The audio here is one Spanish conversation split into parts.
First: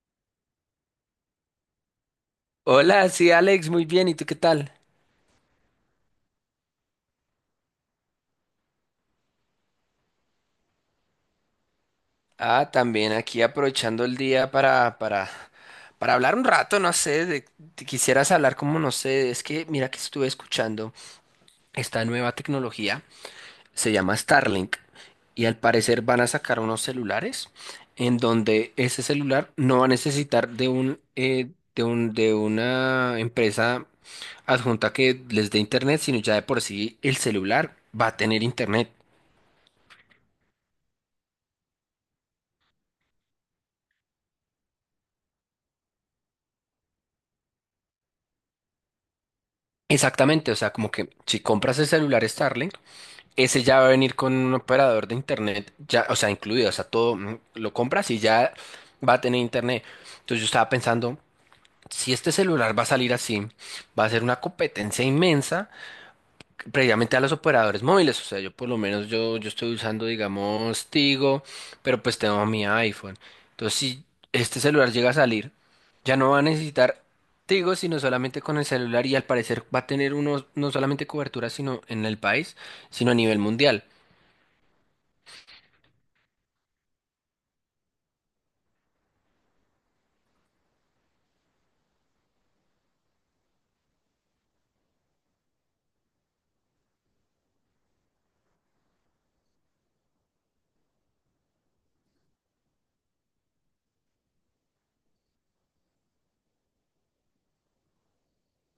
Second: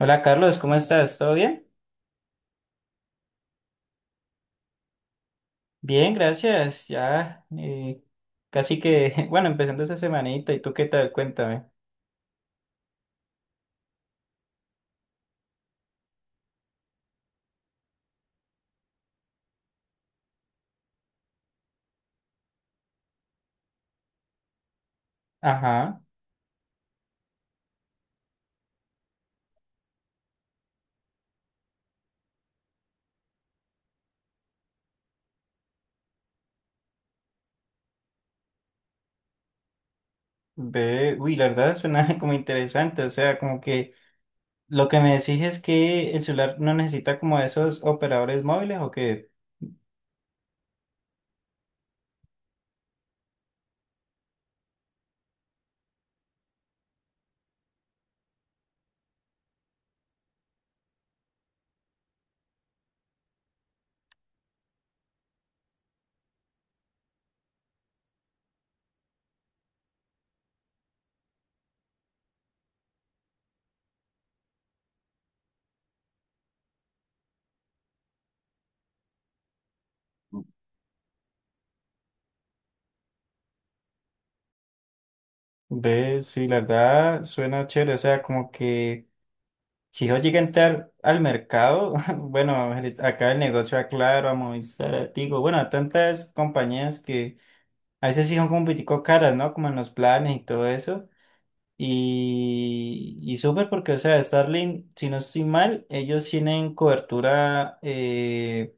Hola Carlos, ¿cómo estás? ¿Todo bien? Hola, sí, Alex, muy bien. ¿Y tú qué tal? Bien, gracias. Ya casi que, bueno, empezando esta semanita. ¿Y tú qué tal? Cuéntame. Ah, también aquí aprovechando el día para hablar un rato, no sé, te quisieras hablar como, no sé, es que mira que estuve escuchando esta nueva tecnología, se llama Starlink, y al Ajá. parecer van a sacar unos celulares en donde ese celular no va a necesitar de una empresa adjunta que les dé internet, sino ya de por sí el celular va a tener internet. Ve, uy, la verdad suena como interesante. O sea, como que lo que me decís es que el celular no necesita como esos operadores móviles o que, Exactamente, o sea, como que si compras el celular Starlink, ese ya va a venir con un operador de internet, ya, o sea, incluido, o sea, todo lo compras y ya va a tener internet. Entonces yo estaba pensando, si este celular va a salir así, va a ser una competencia inmensa previamente a los operadores móviles, o sea, yo por lo menos yo estoy usando, digamos, Tigo, pero pues tengo mi iPhone. Entonces, si este celular llega a salir, ya no va a necesitar Tigo, sino solamente con el celular y al parecer va a tener unos, no solamente cobertura, sino en el país, sino a nivel mundial. ve, sí, la verdad suena chévere. O sea, como que si yo llegué a entrar al mercado, bueno, acá el negocio a Claro, a Movistar, a Tigo, bueno, a tantas compañías que a veces sí son como un poquitico caras, ¿no? Como en los planes y todo eso. Y súper porque, o sea, Starlink, si no estoy mal, ellos tienen cobertura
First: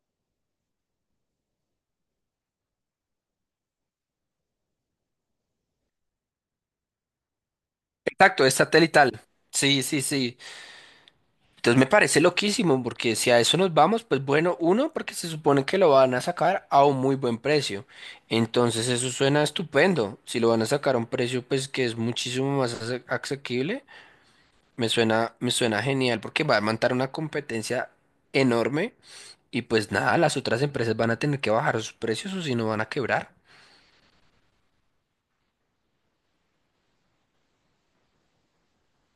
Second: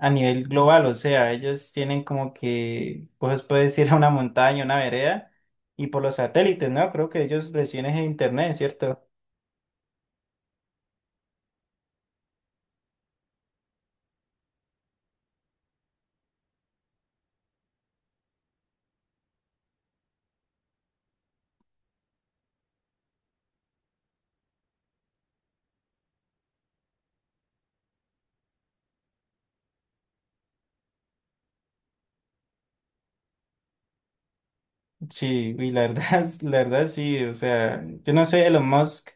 a nivel global, o sea, ellos tienen como que, pues puedes ir a una montaña, una vereda, y por los satélites, ¿no? Creo que ellos reciben ese Exacto, internet, es ¿cierto? satelital. Sí, sí, sí. Entonces me parece loquísimo, porque si a eso nos vamos, pues bueno, uno, porque se supone que lo van a sacar a un muy buen precio. Entonces eso suena estupendo. Si lo van a sacar a un precio, pues que es muchísimo más asequible, me suena genial, porque va a montar una competencia enorme y pues nada, las otras empresas van a tener que bajar sus precios o si no van a quebrar. Sí, y la verdad, la verdad sí, o sea, yo no sé, Elon Musk.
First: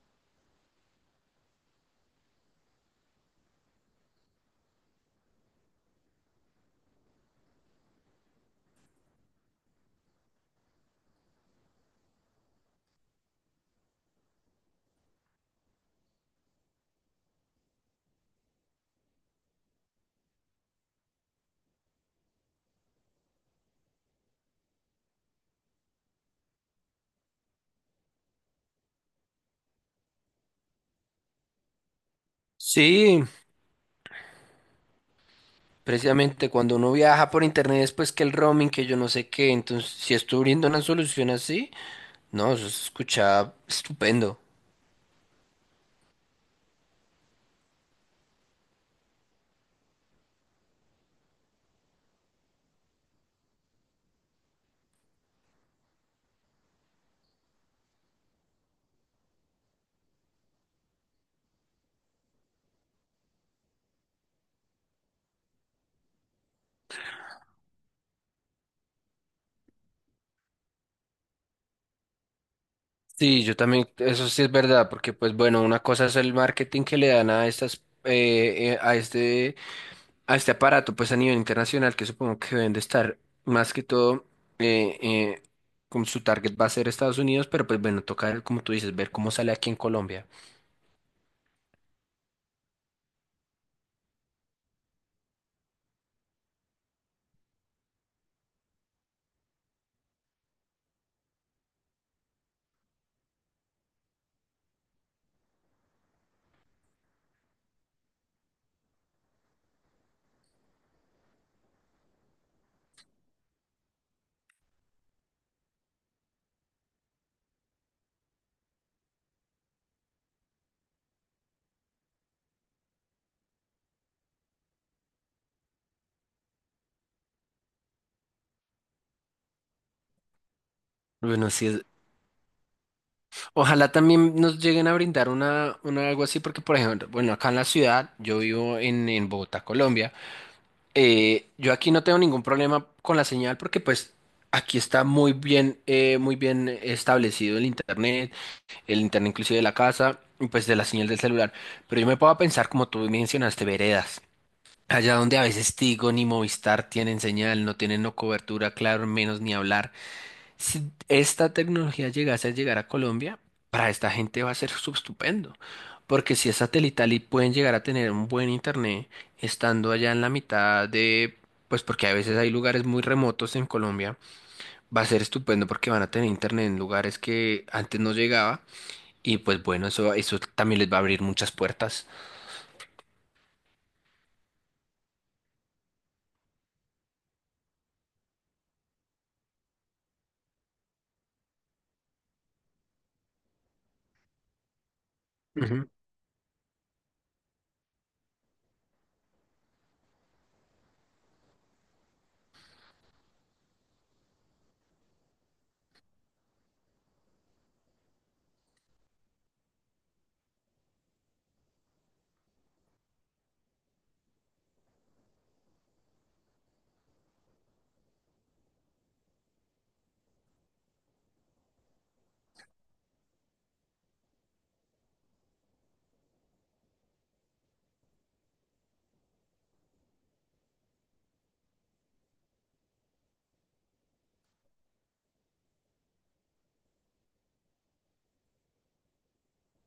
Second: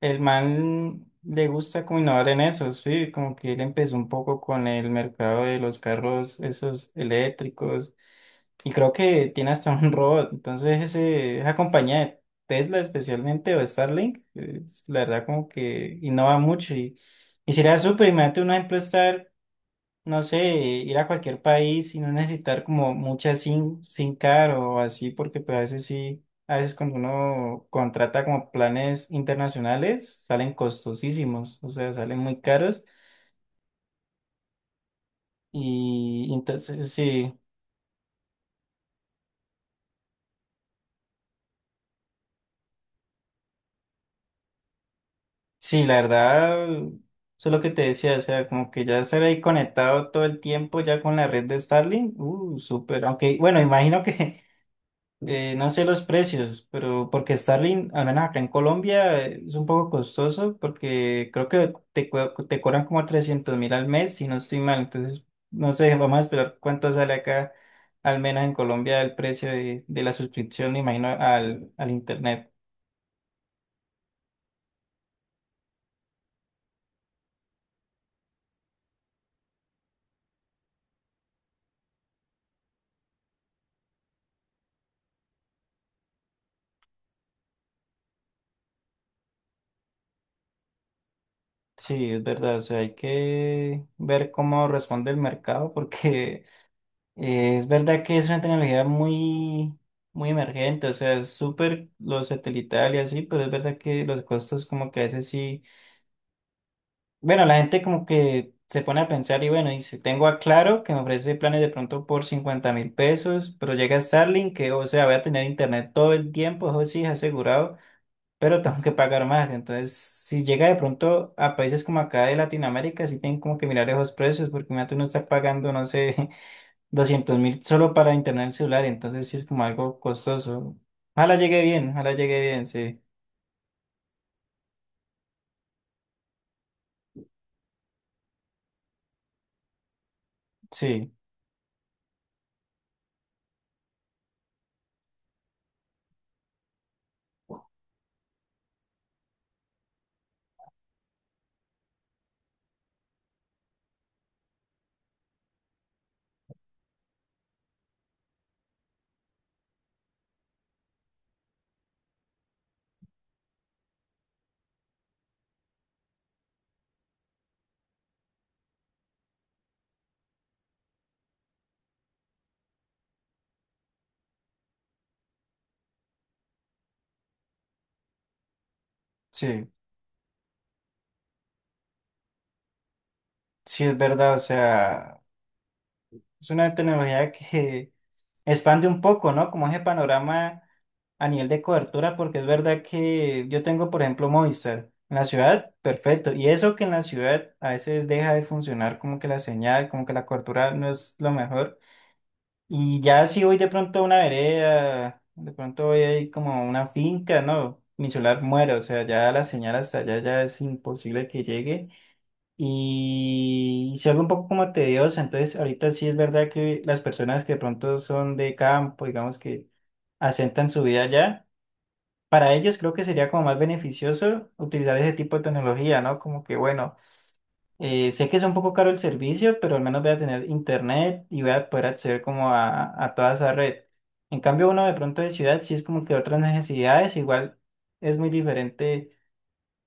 El man le gusta como innovar en eso, sí, como que él empezó un poco con el mercado de los carros, esos eléctricos, y creo que tiene hasta un robot, entonces ese, esa compañía de Tesla especialmente o Starlink, es, la verdad como que innova mucho y sería súper, imagínate uno ejemplo estar no sé, ir a cualquier país y no necesitar como mucha SIM card o así, porque pues a veces sí, a veces cuando uno contrata como planes internacionales, salen costosísimos, o sea, salen muy caros Sí, y precisamente cuando entonces uno viaja sí, por internet es pues que el roaming, que yo no sé qué, entonces si estoy abriendo una solución así. No, eso se escucha estupendo. sí, la verdad, eso es lo que te decía, o sea, como que ya estar ahí conectado todo el tiempo ya con la red de Starlink, súper, aunque bueno, imagino que no sé los precios, pero porque Starlink, al menos acá en Colombia, es un poco costoso porque creo que te cobran como 300.000 al mes, si no estoy mal. Entonces, no sé, vamos a esperar cuánto sale acá, al menos en Colombia, el precio de la suscripción, me imagino, al Internet. Sí, yo también, eso sí es verdad, porque pues bueno, una cosa es el marketing que le dan a eh, eh, a este, a este aparato, pues a nivel internacional, que supongo que deben de estar más que todo, eh, eh, con su target va a ser Estados Unidos, pero pues bueno, toca, como tú dices, ver cómo sale aquí en Colombia. Sí, es verdad, o sea, hay que ver cómo responde el mercado porque es verdad que es una tecnología muy, muy emergente, o sea, es súper lo satelital y así, pero es verdad que los costos como que a veces sí, bueno, la gente como que se pone a pensar y bueno, dice tengo a Claro que me ofrece planes de pronto por 50.000 pesos, pero llega Starlink que, o sea, voy a tener internet todo el tiempo, eso sí es asegurado, pero tengo que pagar más, entonces si llega de pronto a países como acá de Latinoamérica, sí tienen como que mirar esos precios, porque imagínate uno está pagando, no sé 200.000 solo para internet celular, entonces sí es como algo costoso. Bueno, sí es, Ojalá llegue bien, sí, ojalá también nos lleguen a brindar una, algo así, porque por ejemplo, bueno, acá en la ciudad, yo vivo en Bogotá, Colombia. sí, Yo aquí no tengo ningún problema con la señal porque pues aquí está muy bien establecido el internet, inclusive de la casa y pues de la señal del celular. Pero yo me puedo pensar, como tú mencionaste, veredas. Allá donde a veces Tigo ni Movistar tienen señal, no tienen no cobertura, claro, menos ni hablar si esta tecnología llegase a llegar a Colombia, para esta gente va a ser estupendo, porque si es satelital y pueden llegar a tener un buen internet estando allá en la mitad de, pues porque a veces hay lugares muy remotos en Colombia, va a ser estupendo porque van a tener internet en lugares que antes no llegaba y pues sí, bueno, eso también les va a abrir muchas puertas. sí es verdad, o sea, es una tecnología que expande un poco, ¿no? Como ese panorama a nivel de cobertura, porque es verdad que yo tengo, por ejemplo, Movistar en la ciudad, Ujú. perfecto, y eso que en la ciudad a veces deja de funcionar como que la señal, como que la cobertura no es lo mejor. Y ya si voy de pronto a una vereda, de pronto voy ahí como a una finca, ¿no? Mi celular muere, o sea, ya la señal hasta allá ya es imposible que llegue. Y se vuelve un poco como tediosa entonces ahorita sí es verdad que las personas que de pronto son de campo, digamos que asentan su vida allá, para ellos creo que sería como más beneficioso utilizar ese tipo de tecnología, ¿no? Como que bueno. Sé que es un poco caro el servicio, pero al menos voy a tener internet y voy a poder acceder como a toda esa red. En cambio, uno de pronto de ciudad sí es como que otras necesidades, igual es muy diferente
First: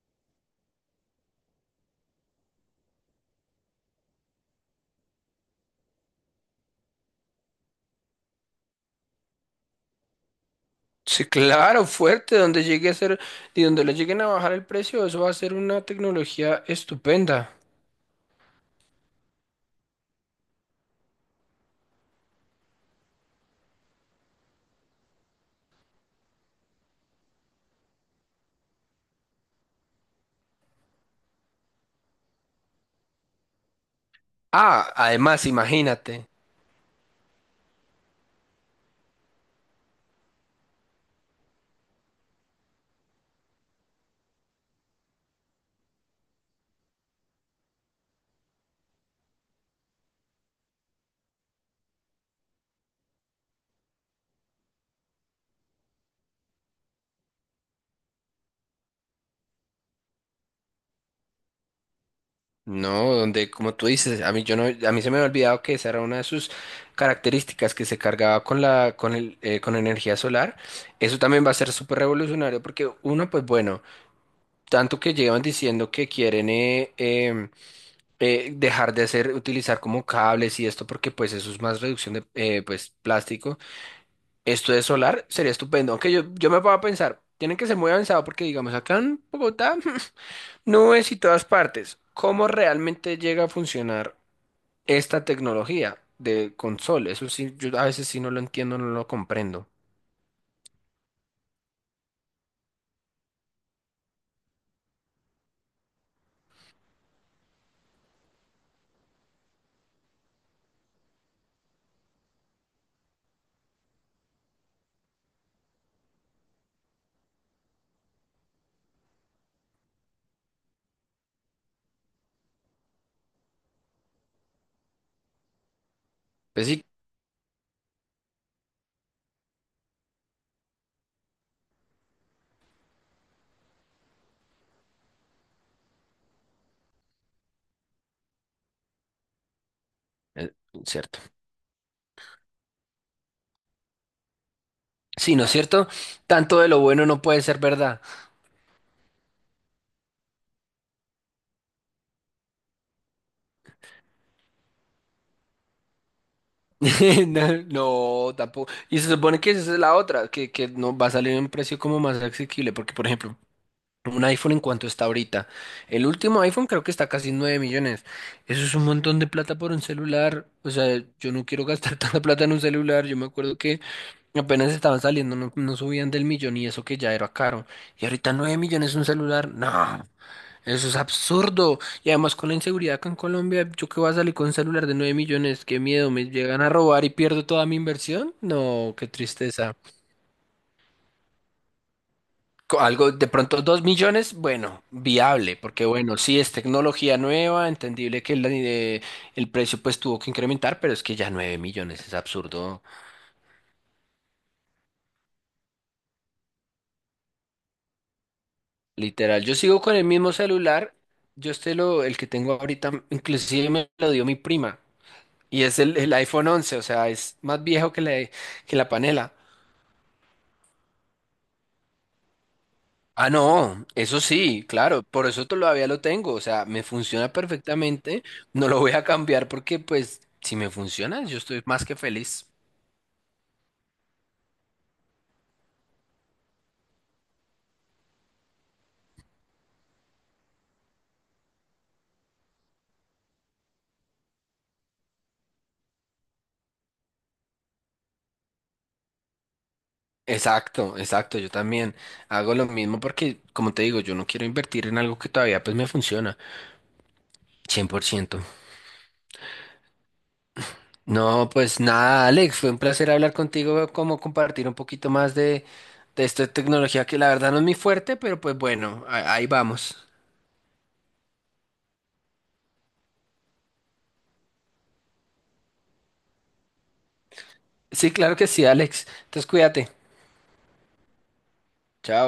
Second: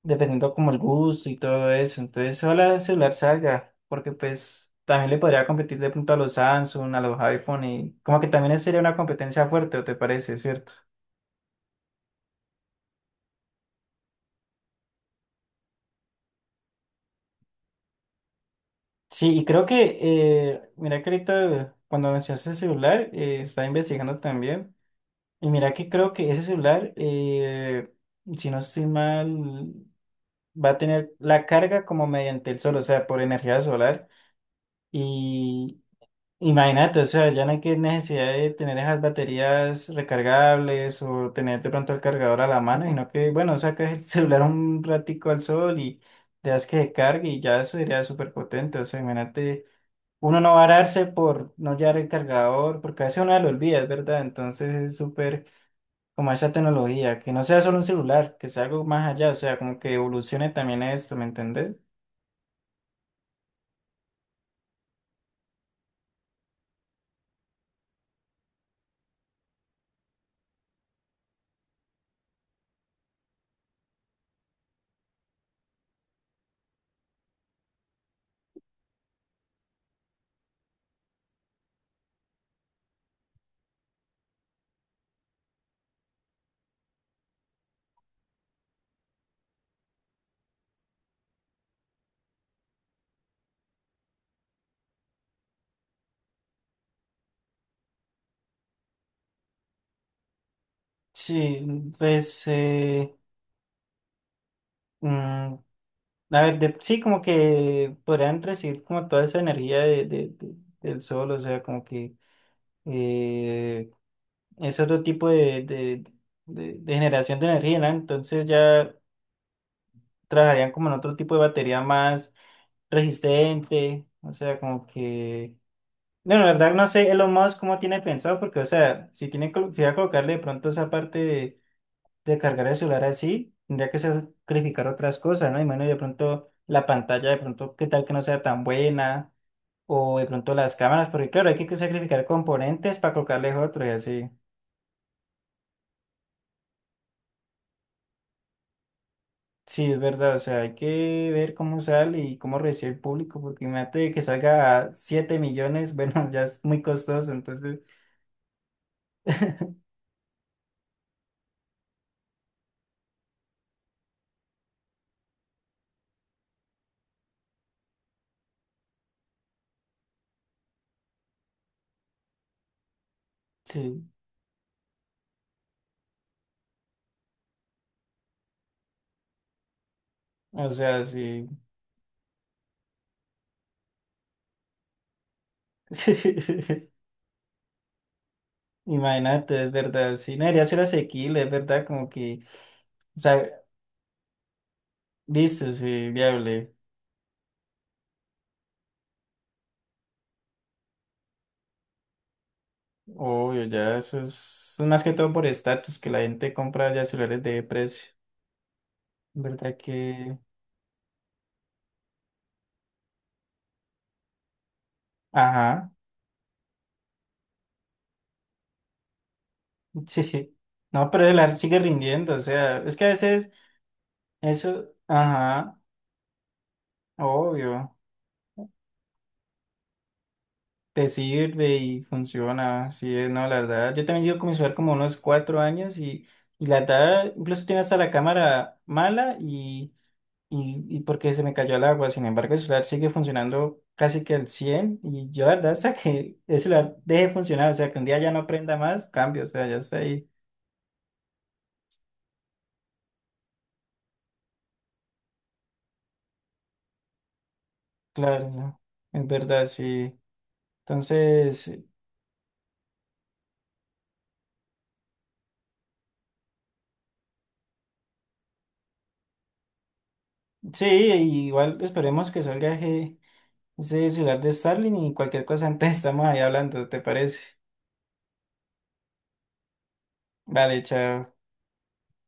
dependiendo como el gusto y todo eso. Entonces, ojalá el celular salga, porque pues también le podría competir de pronto a los Samsung, a los iPhone y como que también sería una competencia fuerte, ¿o te parece, cierto? Sí, claro, fuerte, donde llegue a ser y donde le lleguen a bajar el precio, eso va a ser una tecnología estupenda. Sí, y creo que, mira que ahorita cuando mencionaste el celular, estaba investigando también. Y mira que creo que ese celular, si no estoy mal, va a tener la carga como mediante el sol, o sea, por energía solar. Ah, además, Y imagínate, imagínate, o sea, ya no hay que necesidad de tener esas baterías recargables o tener de pronto el cargador a la mano, sino que, bueno, sacas el celular un ratico al sol y dejas que se cargue y ya eso sería súper potente, o sea, imagínate. Uno no va a darse por no llevar el cargador, porque a veces uno lo olvida, es verdad. Entonces es súper como a esa tecnología, que no sea solo un celular, que sea algo más allá, o sea, como que evolucione también esto, ¿me entendés? ¿no? Donde, como tú dices, a mí yo no, a mí se me había olvidado que esa era una de sus características que se cargaba con la, con el, con energía solar. Eso también va a ser súper revolucionario porque uno, pues bueno, tanto que llevan diciendo que quieren utilizar como cables y esto porque pues eso es más reducción de plástico. Esto de solar sería estupendo, aunque yo me puedo pensar. Tienen que ser muy avanzado porque, digamos, acá en Bogotá Nubes y todas partes. ¿Cómo realmente llega a funcionar esta tecnología de console? Eso sí, yo a veces sí no lo entiendo, no lo comprendo. Sí, pues, mm, a ver, sí, como que podrían recibir como toda esa energía del sol, o sea, como que eh, es otro tipo de generación de energía, ¿no? Entonces ya trabajarían como en otro tipo de batería más resistente, o sea, como que... No, la Pues verdad sí, no sé Elon Musk cómo tiene pensado, porque, o sea, si va a colocarle de pronto esa parte de cargar el celular así, tendría que sacrificar otras cosas, ¿no? Y bueno, de pronto la pantalla, de pronto, qué tal que no sea tan buena, o de eh, pronto las cámaras, cierto. porque claro, hay que sacrificar componentes para colocarles otros y así. Sí, ¿no es cierto? Tanto de lo bueno no puede ser verdad. Sí, es verdad, o sea, hay que ver cómo sale y cómo recibe el público, porque imagínate que salga a 7 millones, bueno, ya es muy costoso, entonces, No, no, tampoco. Y se supone que esa es la otra, que no va a salir en un precio como más asequible, porque por ejemplo, un iPhone en cuanto está ahorita. El último iPhone creo que está casi 9 millones. Eso es un montón de plata por un celular. O sea, yo no quiero gastar tanta plata en un celular. Yo me acuerdo que sí, apenas estaban saliendo, no, no subían del millón y eso que ya era caro. Y ahorita 9 millones un celular. No, o eso es sea, sí. absurdo. Y además con la inseguridad acá en Colombia, ¿yo qué voy a salir con un celular de 9 millones? Qué miedo, me llegan a robar y pierdo toda mi inversión. No, qué Imagínate, es tristeza. verdad, sí, no debería ser asequible, es verdad, como que, Algo o de sea, pronto 2 millones, bueno, viable, listo, porque sí, bueno, sí es viable, tecnología nueva, entendible que el precio pues tuvo que incrementar, pero es que ya 9 millones es absurdo, obvio, ya eso es más que todo por estatus, que la gente compra ya celulares de precio, literal. Yo verdad sigo con el mismo que, celular, yo este el que tengo ahorita, inclusive me lo dio mi prima, y es ajá, el iPhone 11, o sea, es más viejo que que la panela. sí, no, pero el ar sigue rindiendo, o sea, es que a Ah, veces no, eso sí, eso, claro, por eso ajá, todavía lo tengo, o sea, me funciona obvio, perfectamente, no lo voy a cambiar porque pues si me te funciona, yo estoy sirve más que y feliz. funciona, sí, es, no, la verdad, yo también llevo con mi celular como unos 4 años y la verdad, incluso tiene hasta la cámara mala y porque se me cayó el agua. Sin embargo, el celular sigue funcionando casi que al 100 y yo la verdad hasta que el celular deje de funcionar, o sea, que un día ya no prenda más, cambio, o sea, ya está ahí. Exacto, exacto, yo también hago lo mismo porque, como te digo, yo no quiero invertir en algo que todavía pues me funciona. 100%. Claro, ¿no? Es verdad, sí. No, Entonces, pues nada, Alex, fue un placer hablar contigo, como compartir un poquito más de esta tecnología que la verdad no es mi fuerte, pero pues bueno, ahí vamos. sí, igual esperemos que salga ese celular de Starling y cualquier cosa, antes estamos ahí hablando, ¿te parece? Sí, claro que sí, Alex, entonces cuídate, Vale, chao. chao.